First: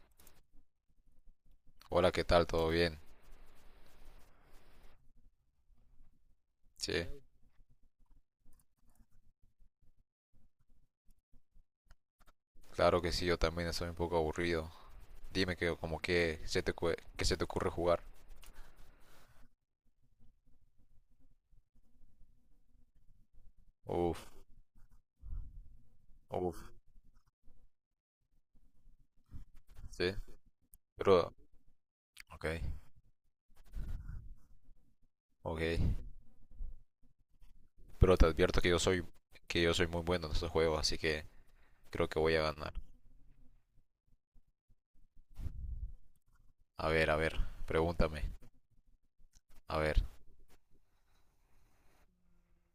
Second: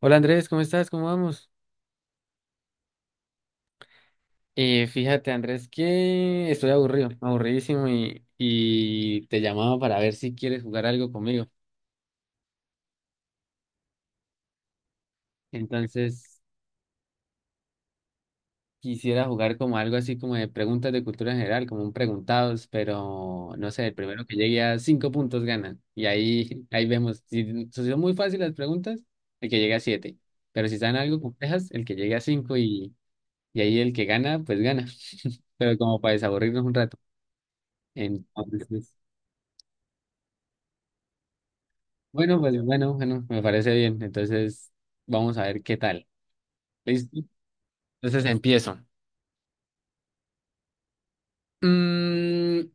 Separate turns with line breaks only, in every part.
Hola Andrés, ¿cómo estás? ¿Cómo vamos?
Hola, ¿qué tal? ¿Todo bien?
Fíjate Andrés que estoy
Sí,
aburrido, aburridísimo y te llamaba para ver si quieres jugar algo conmigo.
claro que sí, yo también estoy un poco aburrido. Dime que como
Entonces
que que se te ocurre jugar.
quisiera jugar como algo así como de preguntas de cultura general, como un preguntados, pero no sé, el primero
Uf,
que llegue a cinco puntos gana. Y
uf,
ahí vemos, si son muy fáciles las preguntas, el que llegue a
sí.
siete. Pero si están algo
Pero,
complejas, el que llegue a
ok,
cinco y ahí el que gana, pues gana.
ok.
Pero como para desaburrirnos un rato.
Pero te advierto que yo
Entonces...
soy, que yo soy muy bueno en estos juegos, así que creo que voy
Bueno,
a
pues
ganar.
bueno, bueno, me parece bien. Entonces, vamos a ver qué tal.
A
¿Listo?
ver, pregúntame.
Entonces empiezo.
A ver.
Mm,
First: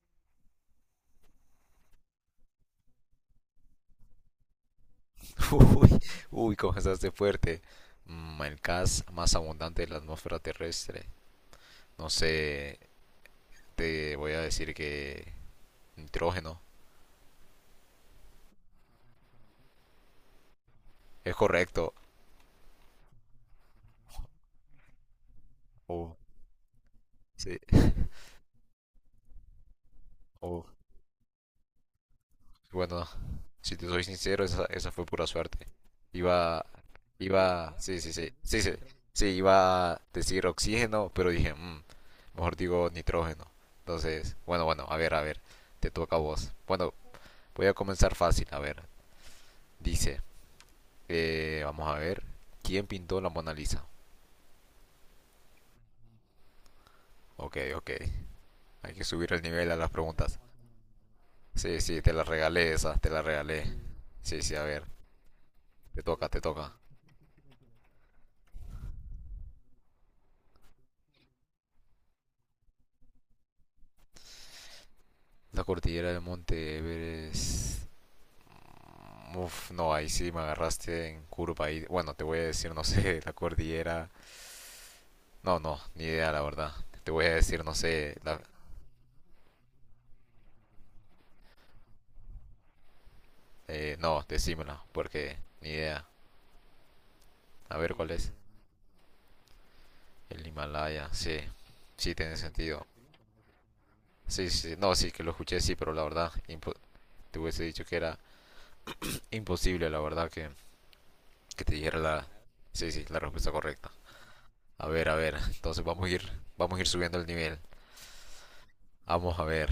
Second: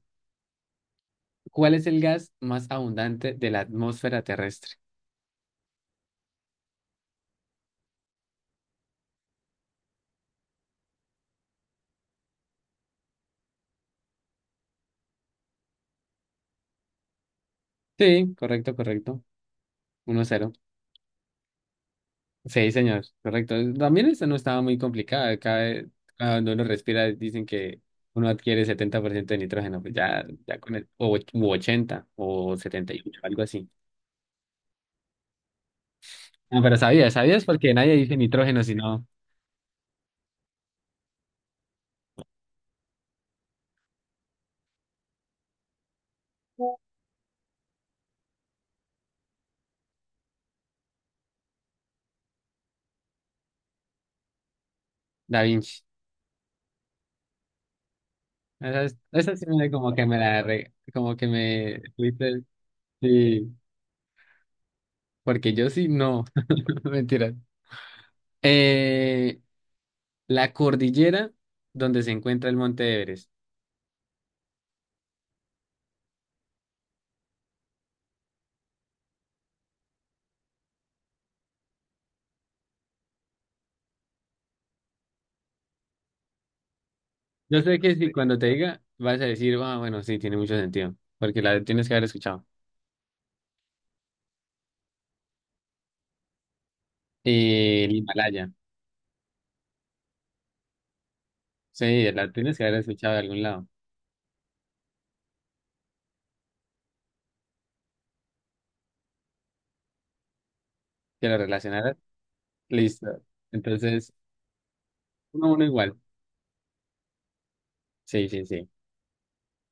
¿Cuál es el gas más abundante de la atmósfera terrestre?
Uy, uy, comenzaste fuerte. El gas más abundante de la atmósfera terrestre. No sé, te voy a decir que nitrógeno.
Sí, correcto, correcto. 1-0.
Es correcto.
Sí, señor, correcto. También esta no estaba muy complicada. Cada,
Uh,
cada cuando uno respira dicen
sí.
que uno adquiere 70% de nitrógeno. Pues ya, ya
Oh,
con el u 80 o
bueno,
78, algo así.
si te soy sincero, esa fue pura suerte.
No,
Iba,
pero sabías, sabías porque nadie
sí, sí,
dice
sí, sí,
nitrógeno,
sí,
sino
sí, iba a decir oxígeno, pero dije, "Mm, mejor digo nitrógeno." Entonces, bueno, bueno, a ver, te toca a vos. Bueno, voy a comenzar fácil, a ver. Dice, vamos a ver, ¿quién pintó la Mona Lisa?
Da Vinci.
Ok, ok,
Esa,
hay que subir
esa
el
sí me
nivel a las
como que
preguntas.
como que
Sí,
me
sí, te la
fuiste,
regalé esa, te la
sí,
regalé. Sí, sí, a ver,
porque yo sí
te
no,
toca, te toca.
mentira. Eh, la cordillera donde se encuentra el Monte Everest.
La cordillera del Monte Everest. Mm, uf, no, ahí sí me agarraste en curva ahí. Bueno, te voy a decir, no sé, la cordillera. No, no, ni idea, la verdad. Te voy a
Yo
decir, no
sé que si
sé,
cuando
la...
te diga vas a decir, ah, bueno, sí, tiene mucho sentido, porque la tienes que haber escuchado.
No, decímela, porque ni idea. A
El
ver cuál es.
Himalaya,
El Himalaya, sí,
sí,
sí
la
tiene
tienes que haber
sentido.
escuchado de algún lado,
Sí, sí, no, sí que lo escuché, sí, pero la verdad, te hubiese dicho que era imposible, la verdad, que,
que lo
que te
relacionaras,
dijera. Sí, sí,
listo.
la respuesta correcta.
Entonces,
A ver,
1-1
entonces
igual,
vamos a ir subiendo el nivel.
sí, sí, sí.
Vamos a ver,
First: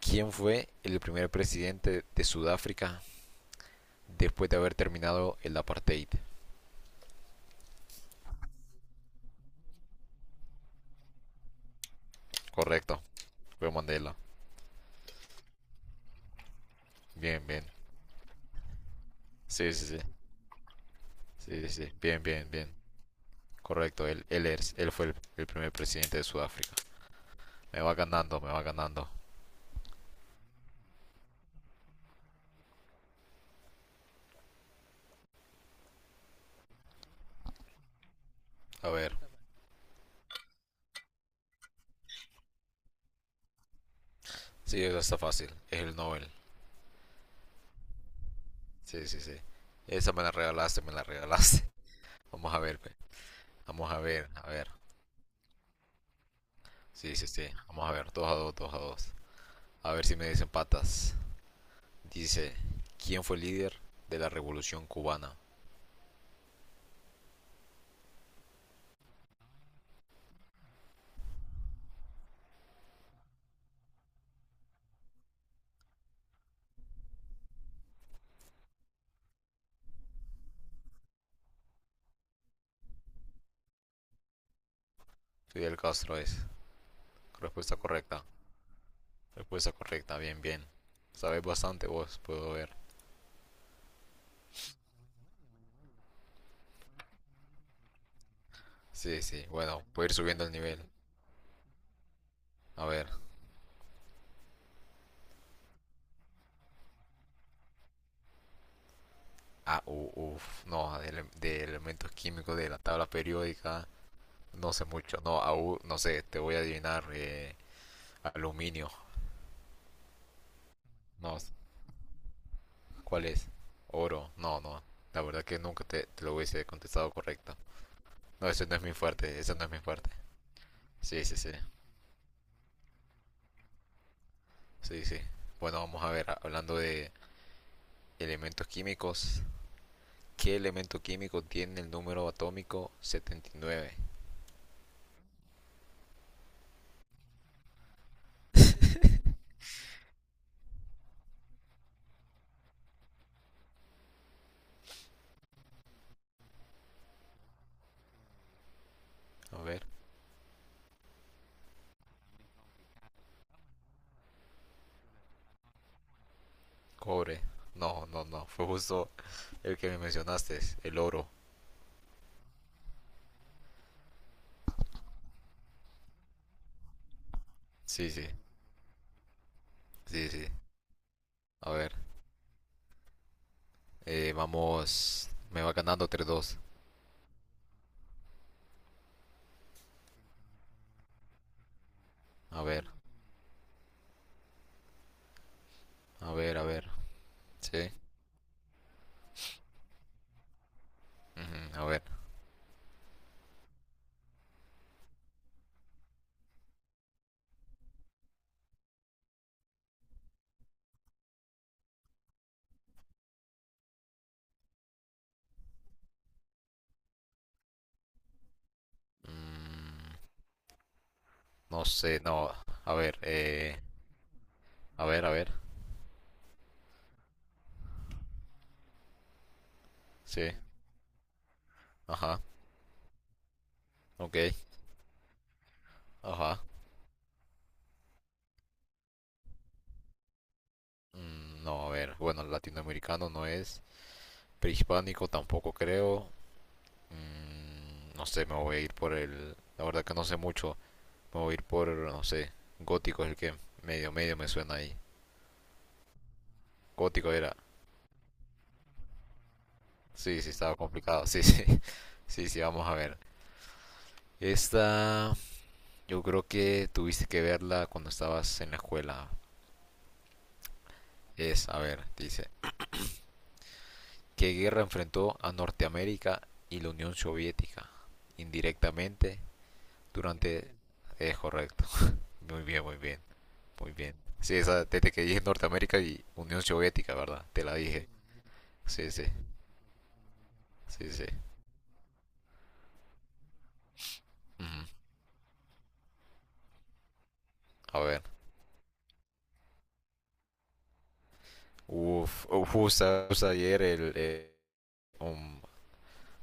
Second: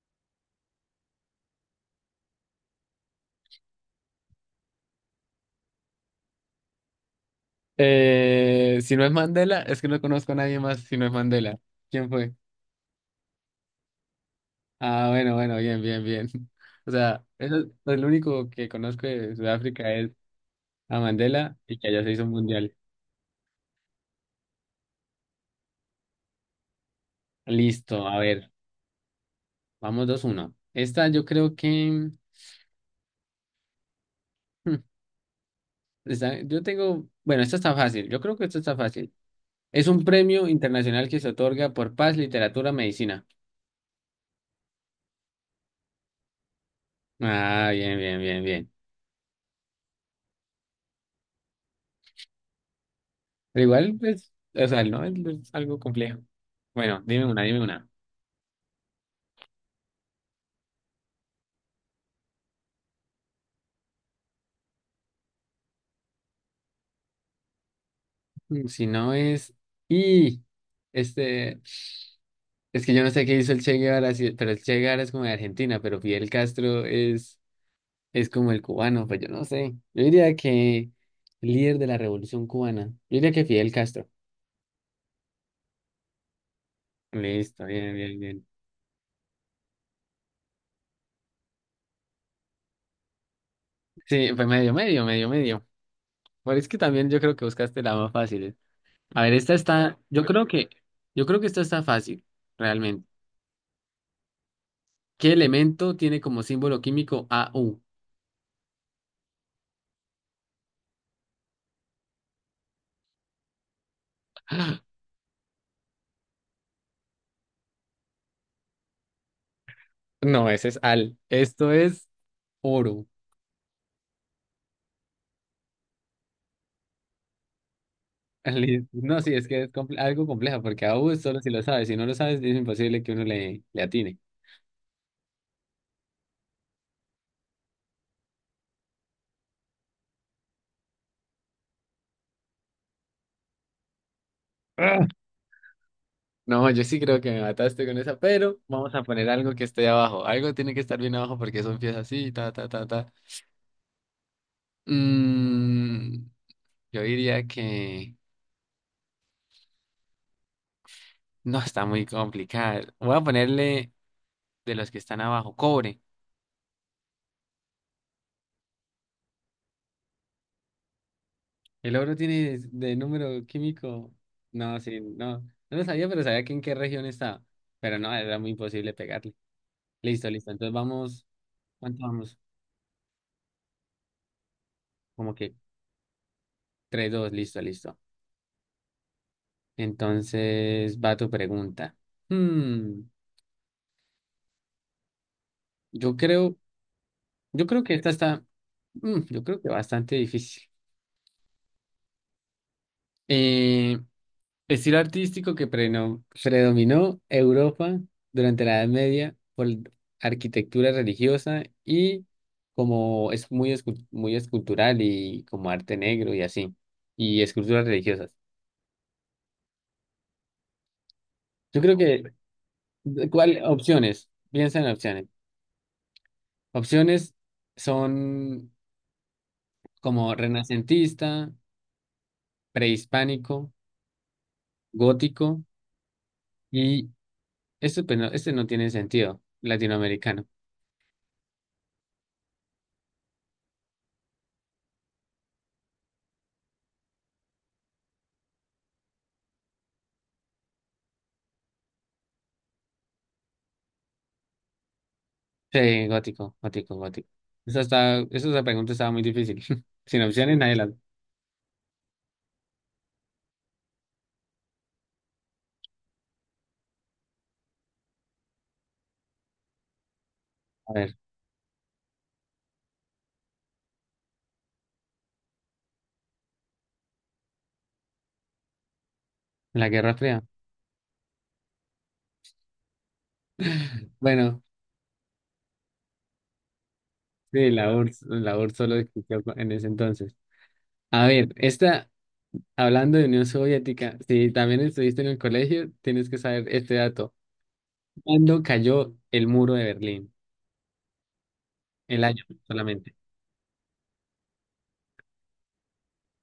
¿quién fue el primer presidente de Sudáfrica después de haber terminado el apartheid?
Si no es Mandela, es que no conozco a nadie más si no es Mandela. ¿Quién fue?
Correcto, fue Mandela.
Ah, bueno, bueno, bien, bien, bien. O sea,
Bien,
eso
bien.
es el único que conozco de
Sí, sí,
Sudáfrica
sí.
es a Mandela
Sí, sí,
y que
sí.
allá se hizo
Bien,
un
bien, bien.
mundial.
Correcto, él fue el primer presidente de Sudáfrica. Me va
Listo, a
ganando,
ver,
me va ganando.
vamos 2-1. Esta yo creo que... hmm, yo tengo... Bueno, esta está fácil, yo creo que esta está
A ver,
fácil. Es un premio internacional que se otorga por paz, literatura, medicina.
sí, eso está fácil. Es el Nobel.
Ah, bien, bien, bien, bien.
Sí, sí, sí. Esa me la regalaste, me la regalaste. Vamos a ver, pe.
Pero
Vamos
igual,
a ver,
pues,
a
o
ver.
sea, no es, no es algo complejo. Bueno,
Sí,
dime
sí,
una,
sí.
dime una.
Vamos a ver. Dos a dos, dos a dos. A ver si me dicen patas. Dice, ¿quién fue el líder de la revolución cubana?
Mm, si no es... Y... Este... Es que yo no sé qué hizo el Che Guevara, pero el Che Guevara es como de Argentina, pero Fidel Castro es como el cubano, pues yo no sé. Yo diría que el líder de la revolución cubana. Yo diría que Fidel Castro.
Fidel Castro es.
Listo,
Respuesta
bien, bien,
correcta.
bien.
Respuesta correcta, bien, bien. Sabes bastante vos, puedo ver.
Sí, fue medio, medio, medio, medio. Pero es que también yo creo que buscaste la más fácil, ¿eh?
Sí,
A ver,
sí,
esta
bueno,
está,
puedo ir
yo
subiendo
creo
el
que,
nivel.
yo creo que esta está fácil,
A ver.
realmente. ¿Qué elemento tiene como símbolo químico Au?
Ah, uf, no, de elementos químicos de la tabla periódica, no sé mucho. No, aún, no sé, te voy a adivinar. Aluminio,
No, ese es al.
no,
Esto es oro.
¿cuál es? Oro, no, no. La verdad que nunca te lo hubiese contestado correcta. No, ese no es
Listo.
mi
No, sí,
fuerte,
es
ese
que
no
es
es mi fuerte.
algo complejo, porque a U
Sí, sí,
solo si
sí.
lo sabes, si no lo sabes, es imposible que uno le atine.
Sí, sí. Bueno, vamos a ver, hablando de elementos químicos, ¿qué elemento químico tiene el número atómico 79?
Ah. No, yo sí creo que me mataste con esa, pero vamos a poner algo que esté abajo. Algo tiene que estar bien abajo porque eso empieza así, ta, ta, ta, ta. Mm, yo diría que
A ver,
no está muy complicado. Voy a ponerle de los que están abajo, cobre.
cobre. No, no, no, fue justo el que me mencionaste, el oro.
El oro tiene de número químico. No, sí, no. No lo sabía, pero sabía que en qué región estaba. Pero
Sí,
no,
sí,
era muy imposible pegarle.
sí,
Listo,
sí.
listo. Entonces vamos,
A ver,
¿cuánto vamos?
vamos,
Como que
me va ganando 3 dos.
3-2, listo, listo. Entonces va tu pregunta.
A ver,
Hmm, yo
a ver,
creo,
a ver.
yo
Sí,
creo que esta está, yo creo que bastante difícil.
ujú, a ver.
Eh, estilo artístico que predominó Europa durante la Edad Media por arquitectura religiosa y como es muy, muy escultural y como arte negro y así, y esculturas religiosas.
Mm,
Yo
no
creo
sé,
que
no, a ver,
¿De ¿cuál? Opciones. Piensa en
a ver,
opciones.
a ver.
Opciones son como
Sí,
renacentista,
ajá,
prehispánico,
ok,
gótico
ajá.
y esto, pues, no, este no tiene sentido, latinoamericano.
No, a ver, bueno, latinoamericano no es, prehispánico tampoco creo, no sé, me voy a ir la verdad que no sé mucho, me voy a ir por, no sé, gótico es el que medio medio me suena ahí.
Sí, gótico, gótico, gótico.
Gótico era,
Esa, esa pregunta estaba muy difícil. Sin
sí, sí,
opciones, nadie
estaba
la...
complicado, sí, sí, sí, sí, vamos a ver. Esta, yo creo que tuviste que verla cuando estabas en la escuela.
A ver,
A ver, dice, ¿qué guerra enfrentó a Norteamérica y la Unión Soviética? Indirectamente,
la Guerra Fría.
Durante... Es correcto. Muy bien, muy bien, muy bien. Sí,
Bueno,
esa, desde que dije Norteamérica y Unión Soviética, ¿verdad? Te
sí,
la dije.
la URSS solo
Sí, sí,
existió en ese entonces.
sí, sí.
A ver, esta, hablando de Unión Soviética, si también
Ujú.
estuviste en el colegio, tienes que saber este dato.
A ver.
¿Cuándo cayó el muro de Berlín? El año
Uf, uf,
solamente.
justo, justo ayer. Um,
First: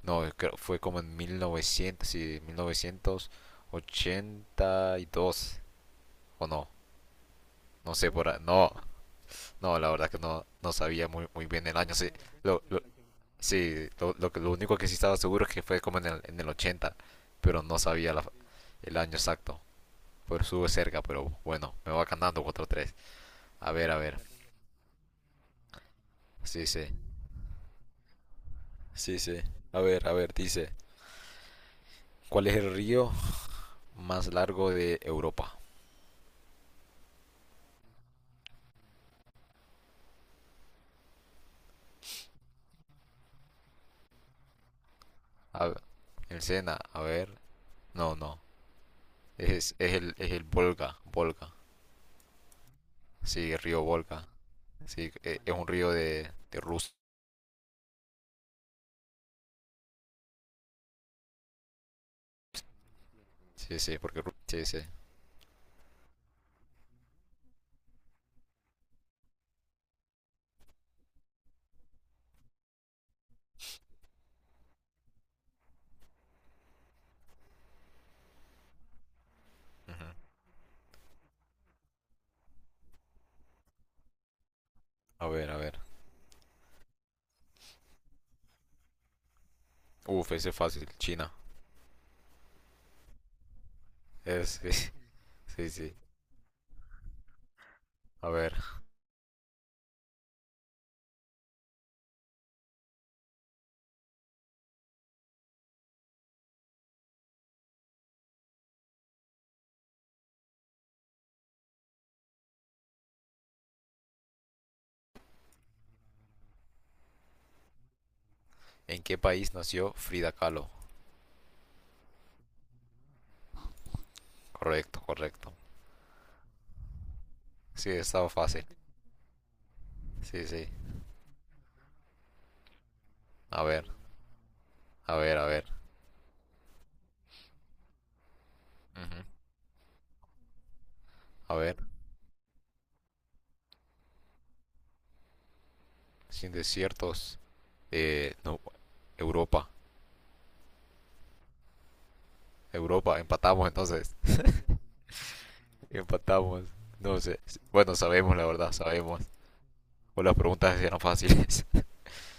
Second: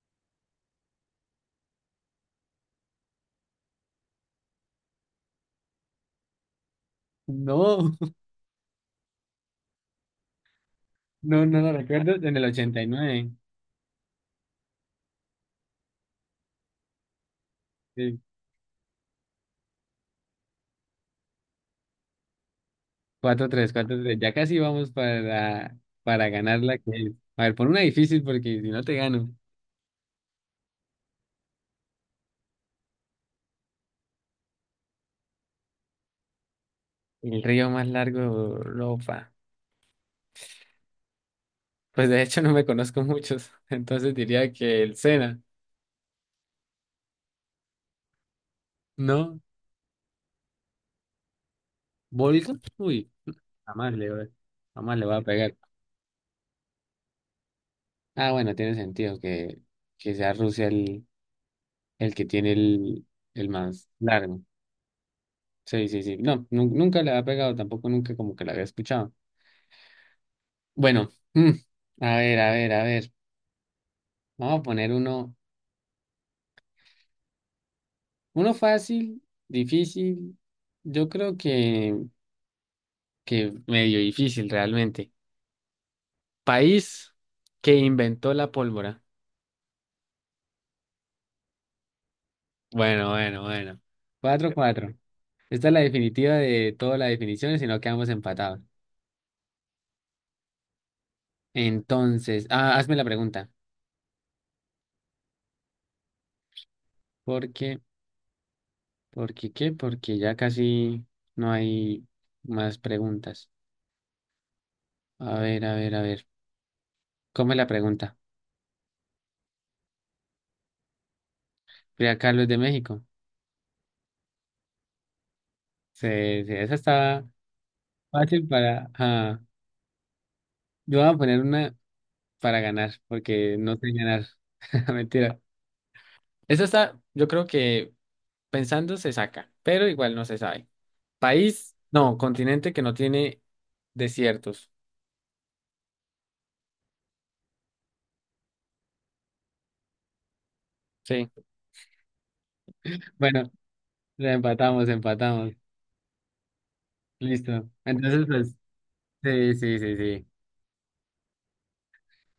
no, fue como en 1900, sí, 1982. O no,
No,
no sé No, no, la verdad que no sabía muy,
no,
muy
no
bien
lo
el año. Sí,
recuerdo. En el
lo, lo-
89.
sí, lo único que sí estaba seguro es que fue como en el 80, pero no sabía
Sí,
el año exacto. Pero estuve cerca, pero bueno, me va ganando 4 tres.
4-3,
A ver, a
4-3.
ver.
Ya casi vamos para, ganar
Sí,
la
sí.
que es. A ver, pon una difícil porque si no te
Sí,
gano.
sí. A ver, dice. ¿Cuál es el río más largo de Europa?
El río más largo de Europa. Pues de hecho no me conozco muchos. Entonces diría que el Sena.
A ver, el Sena, a ver. No, no.
¿No?
Es el Volga, Volga.
¿Volga? Uy,
Sí, el río
jamás le,
Volga.
voy- jamás le
Sí,
voy a
es
pegar.
un río de Rusia.
Ah, bueno, tiene sentido que sea Rusia el que tiene el
Sí,
más
sí,
largo.
sí, sí.
Sí, sí, sí. No, nunca la había pegado, tampoco nunca como que la había escuchado. Bueno, a ver, a ver, a ver. Vamos a poner uno, uno fácil,
Ujú.
difícil. Yo creo que medio difícil realmente.
A ver, a ver.
País que inventó la pólvora.
Uf, ese es fácil. China.
Bueno, bueno, bueno. Cuatro,
Sí,
cuatro. Esta
sí,
es la
sí.
definitiva de todas las definiciones, si no quedamos
A ver,
empatados. Entonces, ah, hazme la pregunta. ¿Por qué? ¿Por qué qué? Porque ya casi no hay más preguntas. A ver, a ver, a ver. ¿Cómo es la pregunta?
¿en qué país nació Frida Kahlo?
Frida Carlos de México.
Correcto, correcto.
Sí, sí, esa está
Sí, estaba
fácil
fácil.
para. Ah,
Sí, sí.
yo voy a poner una para ganar, porque
A
no
ver,
sé ganar.
a ver,
Mentira.
a ver.
Esa está, yo creo que pensando se
Ujú.
saca, pero igual no se sabe.
A ver,
País, no, continente que no tiene desiertos.
sin desiertos. No, Europa.
Sí.
Europa,
Bueno,
empatamos entonces.
la empatamos, empatamos.
Empatamos. No sé.
Listo.
Bueno,
Entonces,
sabemos, la
pues,
verdad, sabemos.
sí, sí, sí,
O
sí.
las preguntas eran fáciles.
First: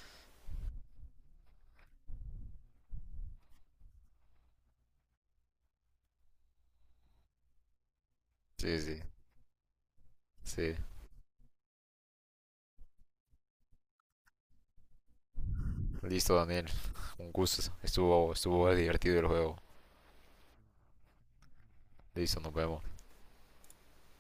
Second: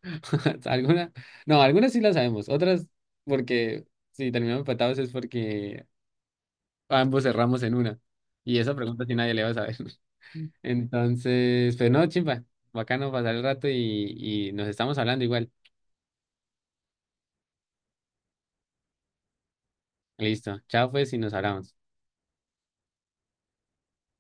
Algunas, no, algunas sí las sabemos, otras porque si terminamos empatados es porque ambos cerramos en una. Y esa
Sí, sí,
pregunta sí nadie le va a saber.
sí.
Entonces, pero no, chimpa, bacano pasar el rato y nos estamos hablando igual.
Listo, Daniel. Un gusto. Estuvo divertido el juego.
Listo, chao pues y nos hablamos.
Listo, nos vemos.